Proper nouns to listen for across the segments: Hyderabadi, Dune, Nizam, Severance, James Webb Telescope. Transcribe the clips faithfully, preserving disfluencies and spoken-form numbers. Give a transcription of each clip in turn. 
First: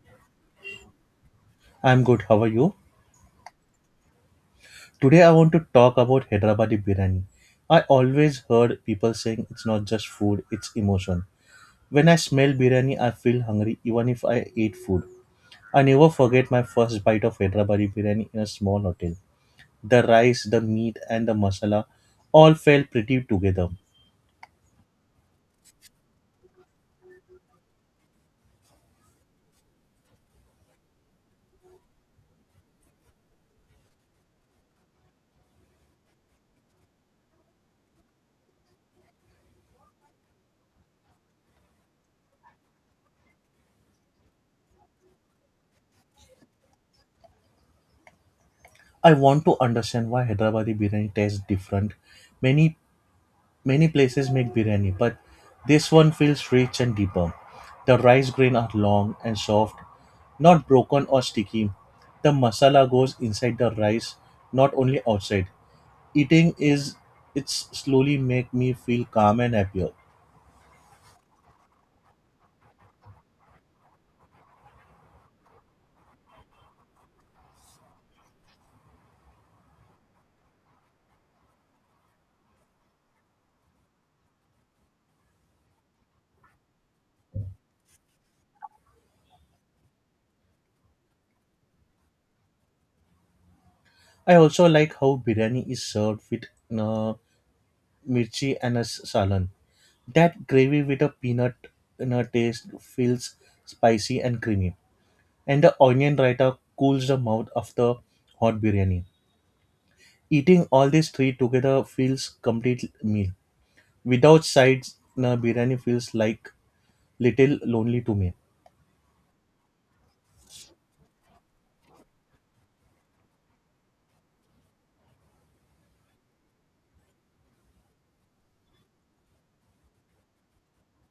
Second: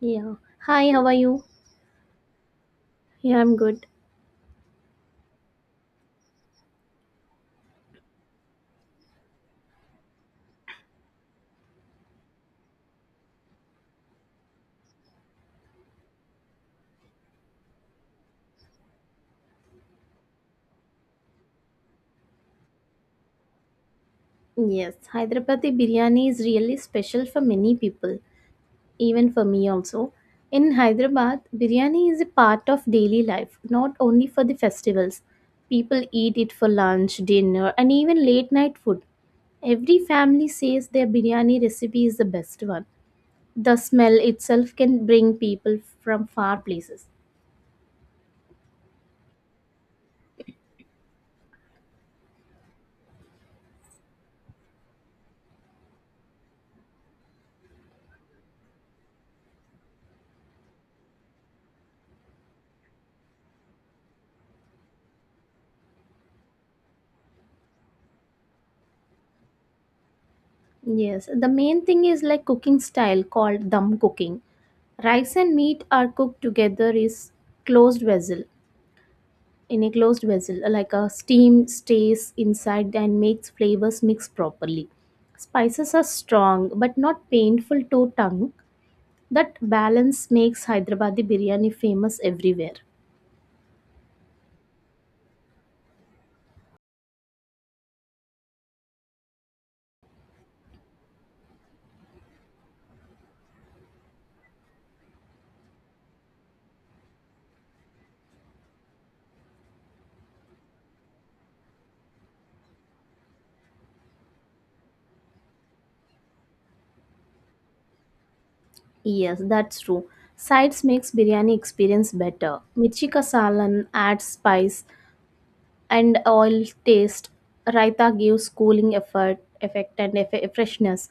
Yeah. Hi, how are you? I'm good. How are you? Yeah, I'm good. Today I want to talk about Hyderabadi biryani. I always heard people saying it's not just food, it's emotion. When I smell biryani, I feel hungry even if I eat food. I never forget my first bite of Hyderabadi biryani in a small hotel. The rice, the meat and the masala all felt pretty together. Yes, Hyderabadi biryani is really special for many people, even for me also. In Hyderabad, biryani is a part of daily life, not only for the festivals. People eat it for lunch, dinner, and even late night food. Every family says their biryani recipe is the best one. The smell itself can bring people from far places. I want to understand why Hyderabadi biryani tastes different. Many Many places make biryani, but this one feels rich and deeper. The rice grains are long and soft, not broken or sticky. The masala goes inside the rice, not only outside. Eating is It's slowly make me feel calm and happier. Yes, the main thing is like cooking style called dum cooking. Rice and meat are cooked together is closed vessel in a closed vessel, like a steam stays inside and makes flavors mix properly. Spices are strong but not painful to tongue. That balance makes Hyderabadi biryani famous everywhere. I also like how biryani is served with uh, mirchi and a s- salan. That gravy with a peanut in a taste feels spicy and creamy. And the onion raita cools the mouth after hot biryani. Eating all these three together feels complete meal. Without sides, na biryani feels like little lonely to me. Yes, that's true. Sides makes biryani experience better. Mirchi kasalan adds spice and oil taste. Raita gives cooling effort, effect and eff- freshness.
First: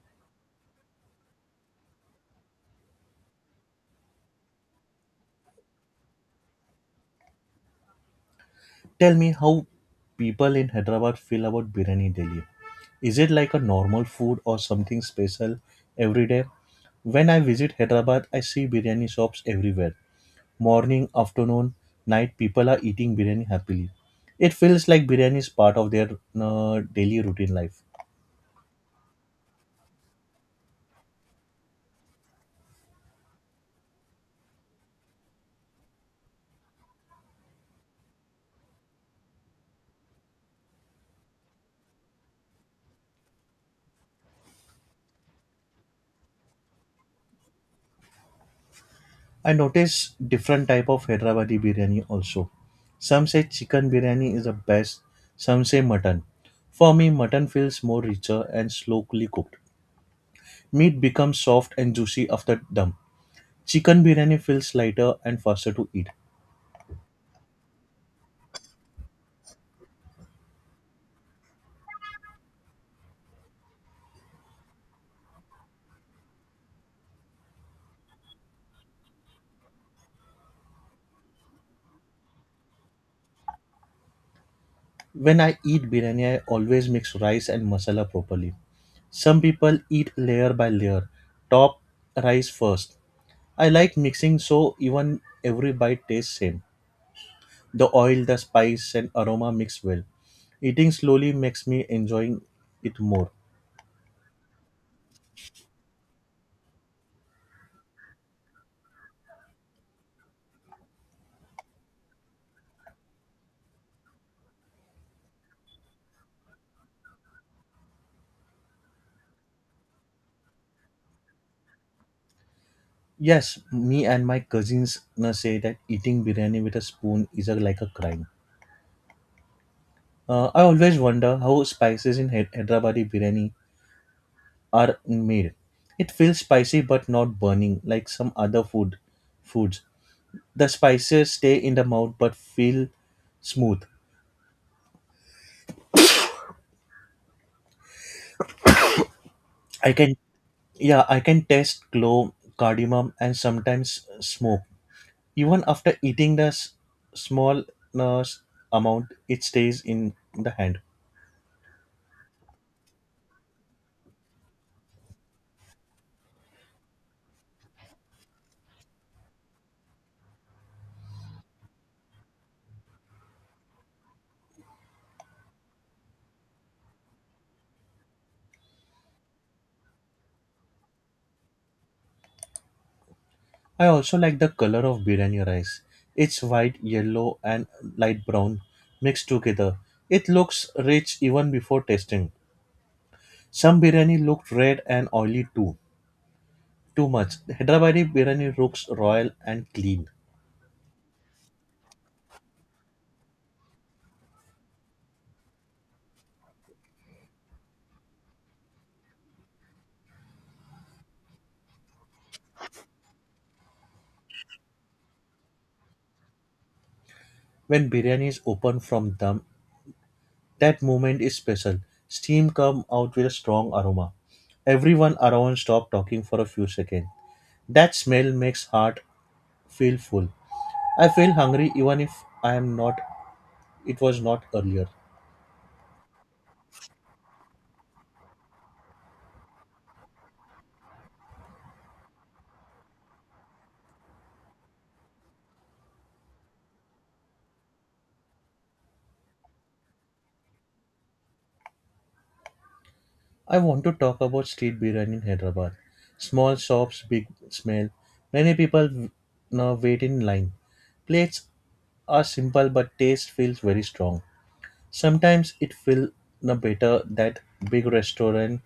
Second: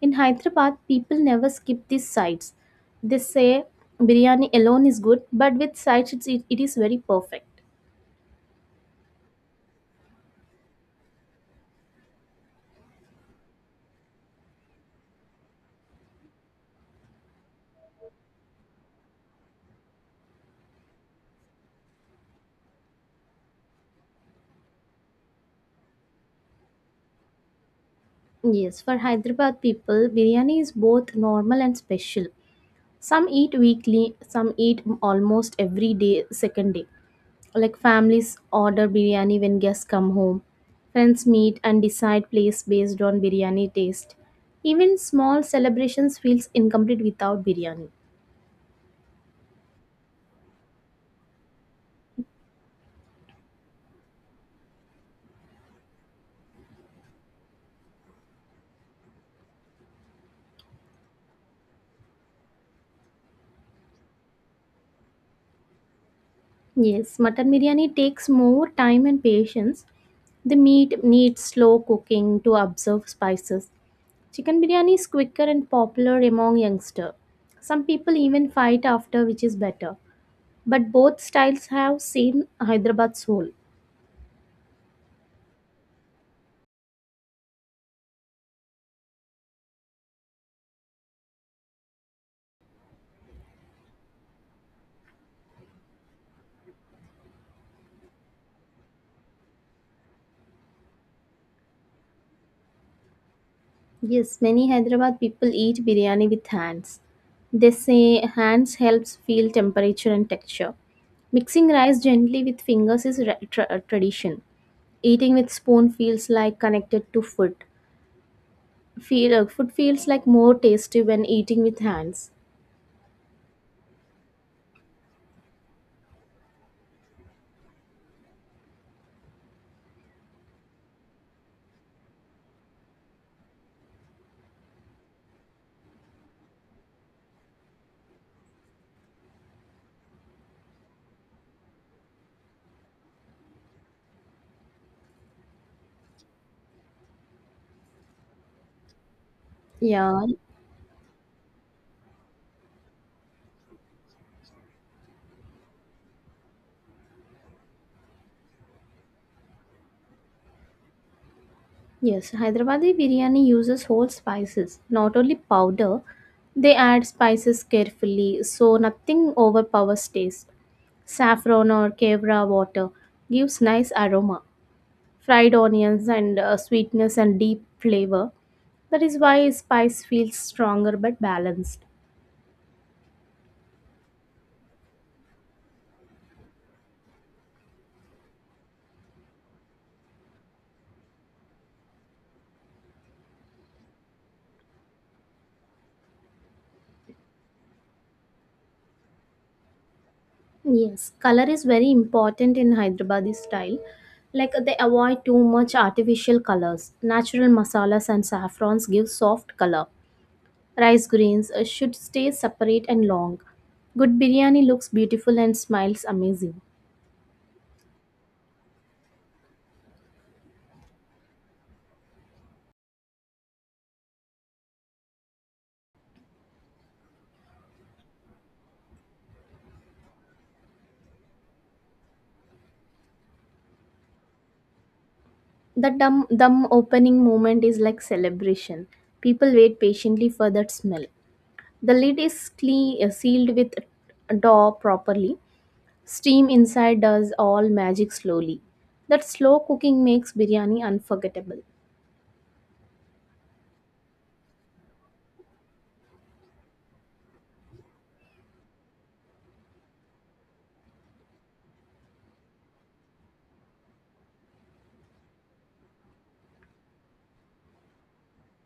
In Hyderabad, people never skip these sides. They say biryani alone is good, but with sides it's, it, it is very perfect. Tell me how people in Hyderabad feel about biryani daily. Is it like a normal food or something special every day? When I visit Hyderabad, I see biryani shops everywhere. Morning, afternoon, night, people are eating biryani happily. It feels like biryani is part of their uh, daily routine life. Yes, for Hyderabad people, biryani is both normal and special. Some eat weekly, some eat almost every day, second day. Like, families order biryani when guests come home, friends meet and decide place based on biryani taste, even small celebrations feels incomplete without biryani. I notice different type of Hyderabadi biryani also. Some say chicken biryani is the best, some say mutton. For me, mutton feels more richer and slowly cooked. Meat becomes soft and juicy after dum. Chicken biryani feels lighter and faster to eat. Yes, mutton biryani takes more time and patience. The meat needs slow cooking to absorb spices. Chicken biryani is quicker and popular among youngsters. Some people even fight after which is better, but both styles have seen Hyderabad soul. When I eat biryani, I always mix rice and masala properly. Some people eat layer by layer, top rice first. I like mixing so even every bite tastes same. The oil, the spice, and aroma mix well. Eating slowly makes me enjoying it more. Yes, many Hyderabad people eat biryani with hands. They say hands helps feel temperature and texture. Mixing rice gently with fingers is ra- tra- uh, tradition. Eating with spoon feels like connected to food. Feel uh, Food feels like more tasty when eating with hands. Yes, me and my cousins na say that eating biryani with a spoon is a, like a crime. Uh, I always wonder how spices in Hy- Hyderabadi biryani are made. It feels spicy but not burning like some other food foods. The spices stay in the mouth but feel smooth. I can Yeah, Yeah, I can taste clove, cardamom, and sometimes smoke. Even after eating the s- small uh, s- amount, it stays in the hand. yes, Hyderabadi biryani uses whole spices, not only powder. They add spices carefully so nothing overpowers taste. Saffron or kevra water gives nice aroma. Fried onions and uh, sweetness and deep flavor, that is why spice feels stronger but balanced. I also like the color of biryani rice. It's white, yellow and light brown mixed together. It looks rich even before tasting. Some biryani looked red and oily too. Too much Hyderabadi biryani looks royal and clean. Yes, color is very important in Hyderabadi style. Like, they avoid too much artificial colors. Natural masalas and saffrons give soft color. Rice greens uh, should stay separate and long. Good biryani looks beautiful and smiles amazing. When biryani is opened from dum, that moment is special. Steam come out with a strong aroma. Everyone around stopped talking for a few seconds. That smell makes heart feel full. I feel hungry even if I am not it was not earlier. The dum dum opening moment is like celebration. People wait patiently for that smell. The lid is cle- uh, sealed with a dough properly. Steam inside does all magic slowly. That slow cooking makes biryani unforgettable. I want to talk about street biryani in Hyderabad. Small shops, big smell. Many people now wait in line. Plates are simple but taste feels very strong. Sometimes it feels better that big restaurant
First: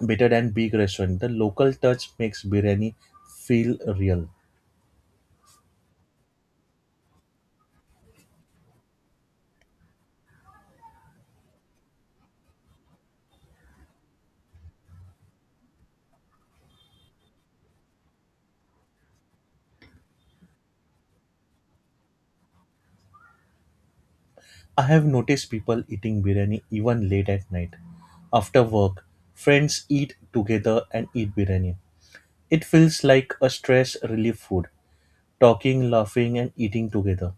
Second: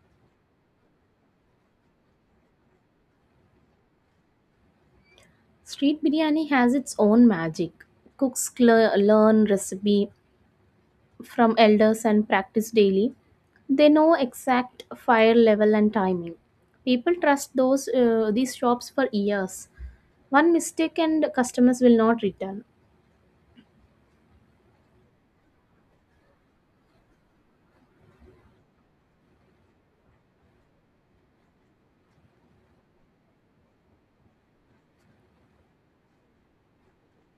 better than big restaurant. The local touch makes biryani feel real. Street biryani has its own magic. Cooks cl- learn recipe from elders and practice daily. They know exact fire level and timing. People trust those uh, these shops for years. One mistake and customers will not return. I have noticed people eating biryani even late at night. After work, friends eat together and eat biryani. It feels like a stress relief food. Talking, laughing, and eating together.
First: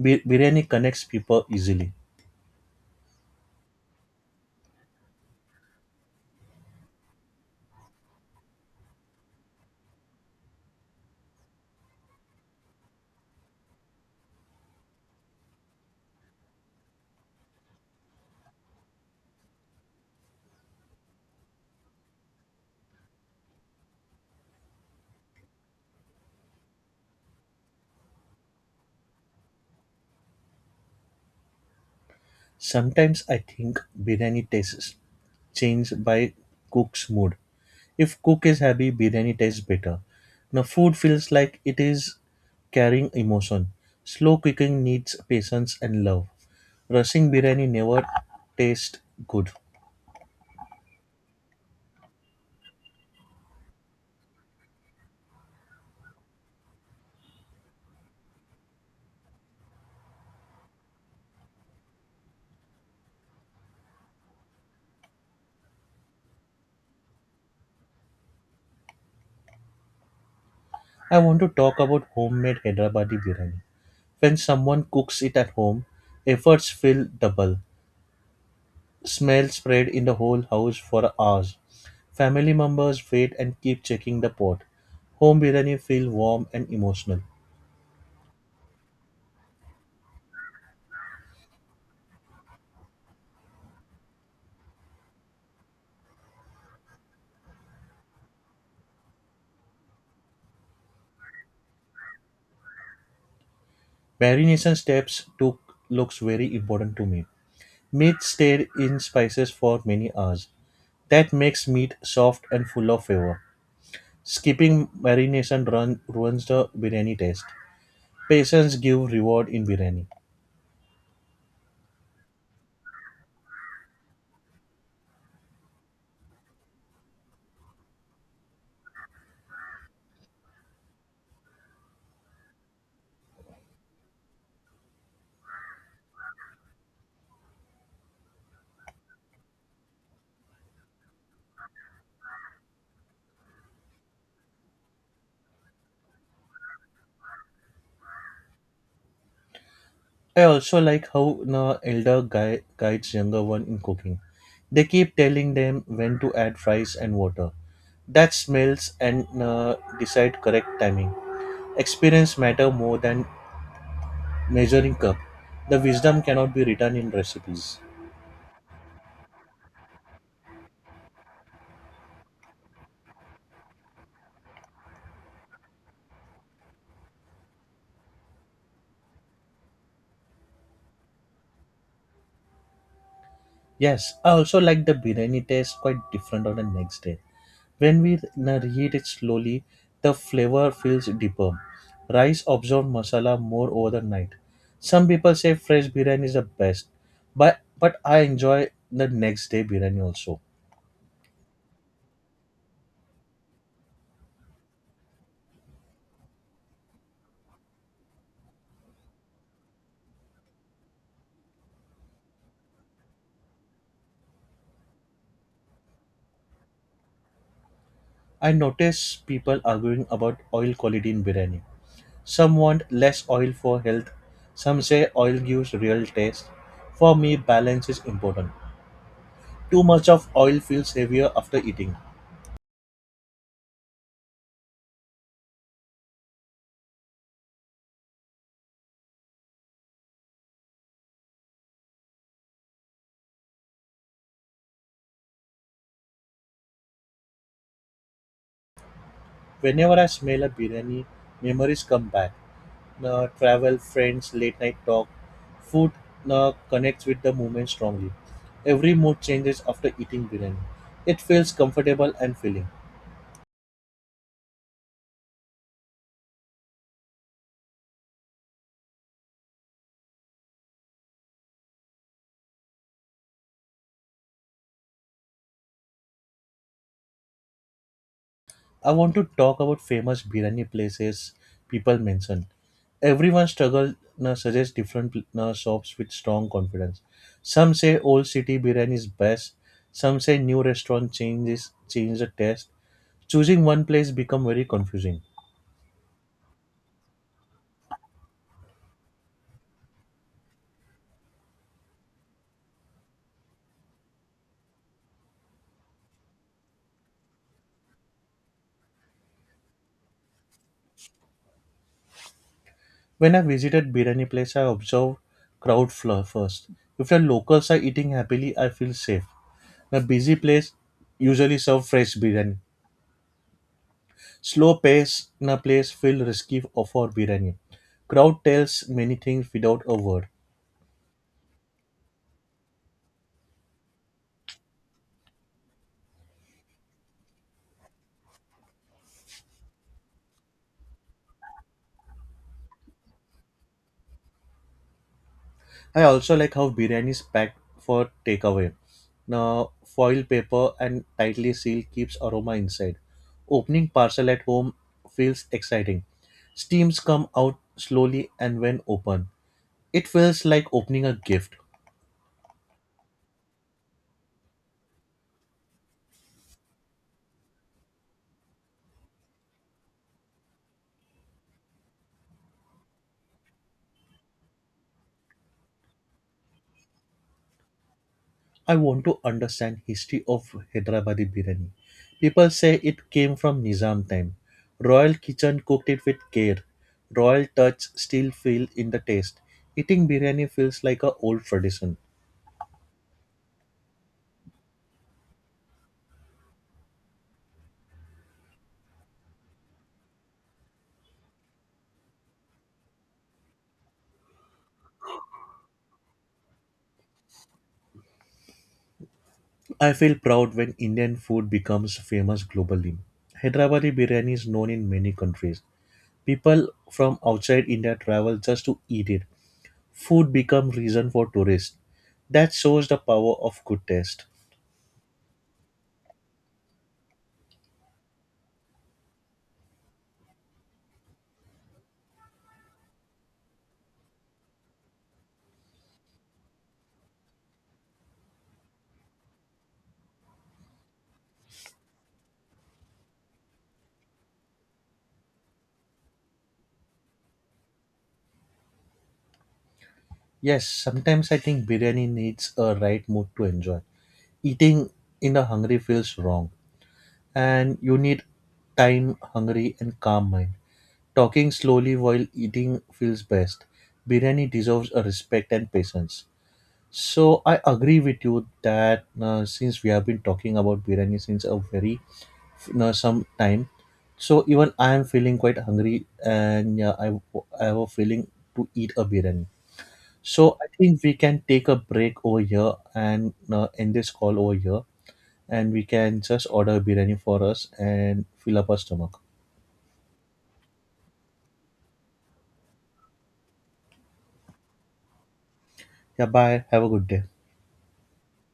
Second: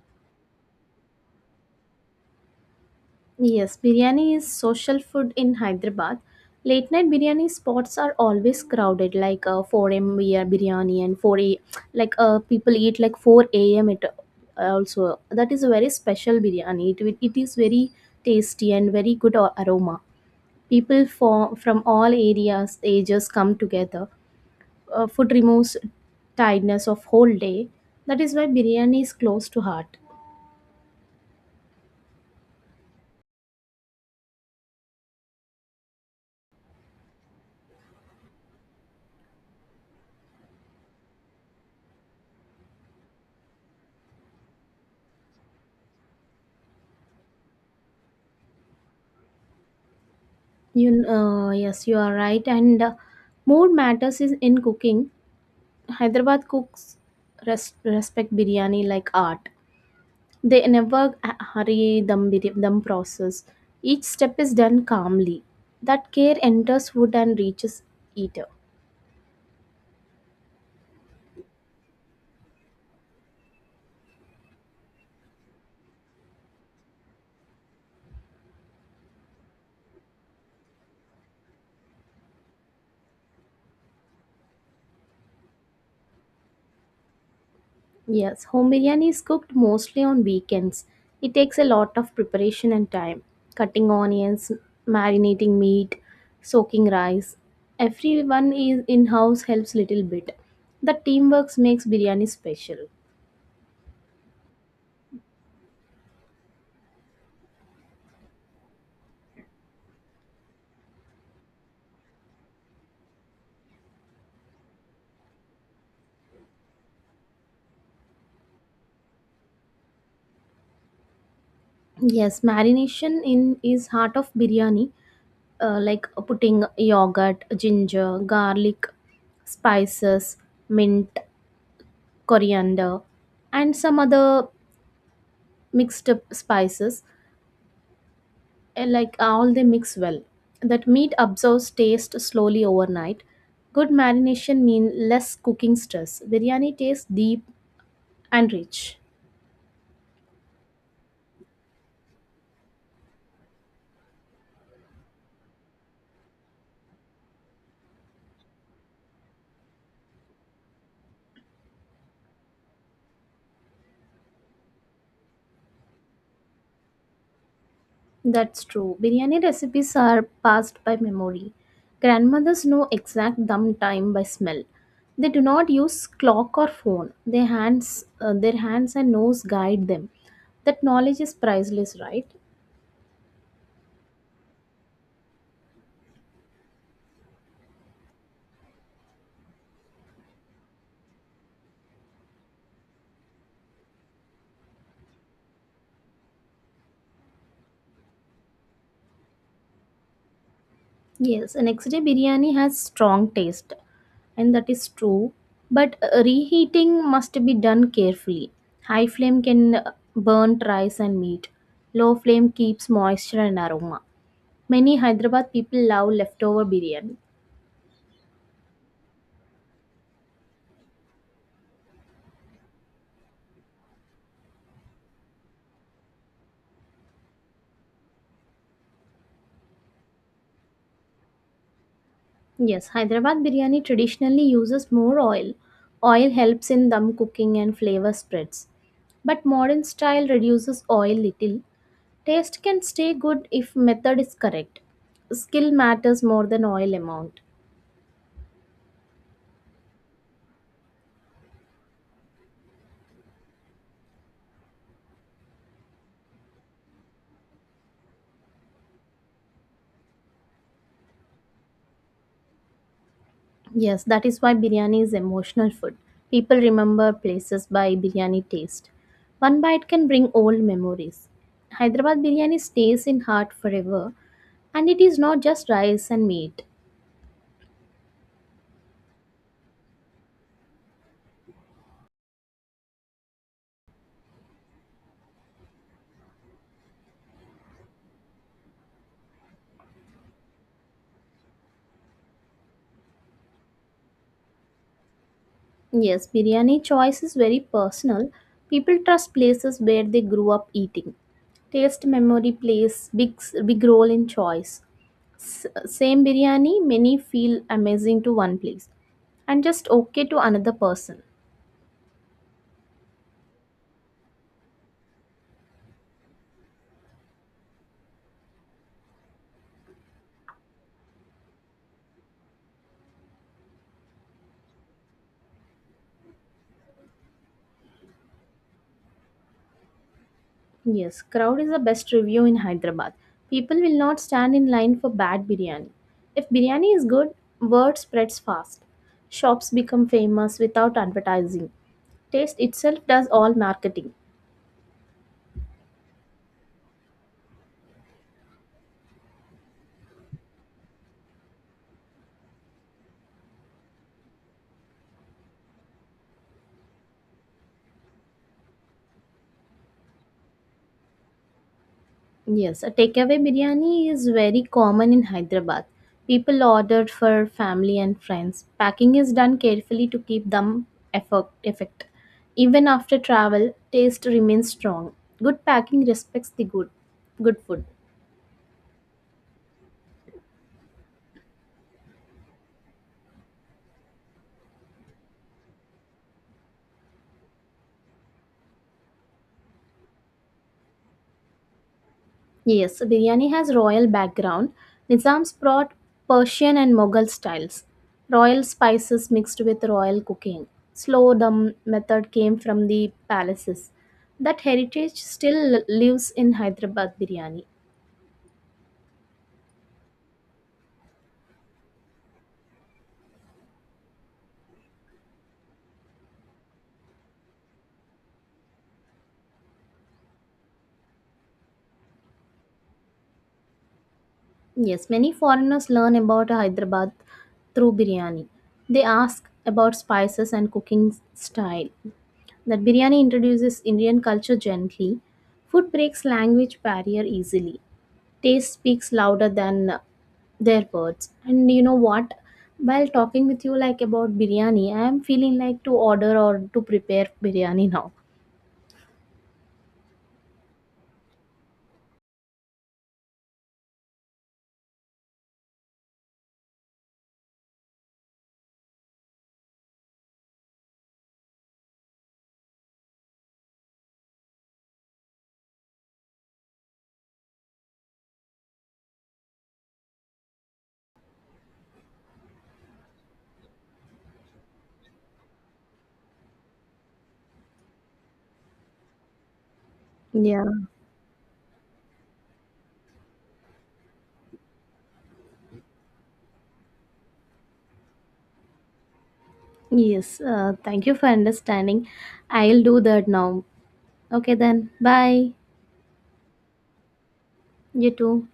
Bir- biryani connects people easily. Yes, biryani is social food in Hyderabad. Late night biryani spots are always crowded, like, uh, four a m we are biryani and four a like, uh, people eat like four a m. It uh, Also, that is a very special biryani. It, will- it is very tasty and very good a- aroma. People for, from all areas ages come together. Uh, food removes tiredness of whole day. That is why biryani is close to heart. Sometimes I think biryani tastes change by cook's mood. If cook is happy, biryani tastes better. Now, food feels like it is carrying emotion. Slow cooking needs patience and love. Rushing biryani never tastes good. You uh, Yes, you are right. And, uh, more matters is in cooking. Hyderabad cooks res- respect biryani like art. They never h- hurry dum bir- dum process. Each step is done calmly. That care enters food and reaches eater. I want to talk about homemade Hyderabadi biryani. When someone cooks it at home, efforts feel double. Smell spread in the whole house for hours. Family members wait and keep checking the pot. Home biryani feel warm and emotional. Yes, home biryani is cooked mostly on weekends. It takes a lot of preparation and time. Cutting onions, marinating meat, soaking rice. Everyone is in house helps little bit. The teamwork makes biryani special. Marination steps took looks very important to me. Meat stayed in spices for many hours. That makes meat soft and full of flavor. Skipping marination run, ruins the biryani taste. Patience give reward in biryani. Yes, marination in is heart of biryani. Uh, like, uh, putting yogurt, ginger, garlic, spices, mint, coriander, and some other mixed up spices and, like, uh, all they mix well. That meat absorbs taste slowly overnight. Good marination means less cooking stress. Biryani tastes deep and rich. I also like how the elder guy guides younger one in cooking. They keep telling them when to add fries and water. That smells and uh, decide correct timing. Experience matter more than measuring cup. The wisdom cannot be written in recipes. That's true. Biryani recipes are passed by memory. Grandmothers know exact dum time by smell. They do not use clock or phone. Their hands, uh, their hands and nose guide them. That knowledge is priceless, right? Yes, I also like the biryani taste quite different on the next day. When we reheat it slowly, the flavor feels deeper. Rice absorbs masala more over the night. Some people say fresh biryani is the best, but but I enjoy the next day biryani also. Yes, and next day biryani has strong taste, and that is true. But, uh, reheating must be done carefully. High flame can uh, burn rice and meat. Low flame keeps moisture and aroma. Many Hyderabad people love leftover biryani. I notice people arguing about oil quality in biryani. Some want less oil for health. Some say oil gives real taste. For me, balance is important. Too much of oil feels heavier after eating. Yes, Hyderabad biryani traditionally uses more oil. Oil helps in dum cooking and flavor spreads. But modern style reduces oil little. Taste can stay good if method is correct. Skill matters more than oil amount. Whenever I smell a biryani, memories come back. Uh, travel, friends, late night talk. Food uh, connects with the moment strongly. Every mood changes after eating biryani. It feels comfortable and filling. Yes, that is why biryani is emotional food. People remember places by biryani taste. One bite can bring old memories. Hyderabad biryani stays in heart forever and it is not just rice and meat. I want to talk about famous biryani places people mention. Everyone struggle uh, suggests different uh, shops with strong confidence. Some say old city biryani is best. Some say new restaurant changes change the taste. Choosing one place become very confusing. Yes, biryani choice is very personal. People trust places where they grew up eating. Taste memory plays big big role in choice. Same biryani many feel amazing to one place and just okay to another person. When I visited biryani place, I observed crowd flow first. If the locals are eating happily, I feel safe. A busy place usually serve fresh biryani. Slow pace na place feel risky of- for biryani. Crowd tells many things without a word. Yes, crowd is the best review in Hyderabad. People will not stand in line for bad biryani. If biryani is good, word spreads fast. Shops become famous without advertising. Taste itself does all marketing. I also like how biryani is packed for takeaway. Now, foil paper and tightly sealed keeps aroma inside. Opening parcel at home feels exciting. Steams come out slowly and when open, it feels like opening a gift. Yes, a takeaway biryani is very common in Hyderabad. People order for family and friends. Packing is done carefully to keep them effort, effect. Even after travel, taste remains strong. Good packing respects the good, good food. I want to understand history of Hyderabadi biryani. People say it came from Nizam time. Royal kitchen cooked it with care. Royal touch still feel in the taste. Eating biryani feels like a old tradition. Yes, biryani has royal background. Nizams brought Persian and Mughal styles. Royal spices mixed with royal cooking. Slow dum method came from the palaces. That heritage still lives in Hyderabad biryani. I feel proud when Indian food becomes famous globally. Hyderabadi biryani is known in many countries. People from outside India travel just to eat it. Food become reason for tourists. That shows the power of good taste. Yes, many foreigners learn about Hyderabad through biryani. They ask about spices and cooking style. That biryani introduces Indian culture gently. Food breaks language barrier easily. Taste speaks louder than uh, their words. And you know what? While talking with you like about biryani, I am feeling like to order or to prepare biryani now. Yes, sometimes I think biryani needs a right mood to enjoy. Eating in a hungry feels wrong, and you need time, hungry, and calm mind. Talking slowly while eating feels best. Biryani deserves a respect and patience. So I agree with you that uh, since we have been talking about biryani since a very uh, some time, so even I am feeling quite hungry, and yeah, I I have a feeling to eat a biryani. So Yeah. I think we can take a break over here and uh, end this call over here, and we can just order biryani for us and fill up our stomach. Yes, uh, thank you for understanding. I'll do that now. Okay, then. Bye. Yeah, bye. Have a good day. You too.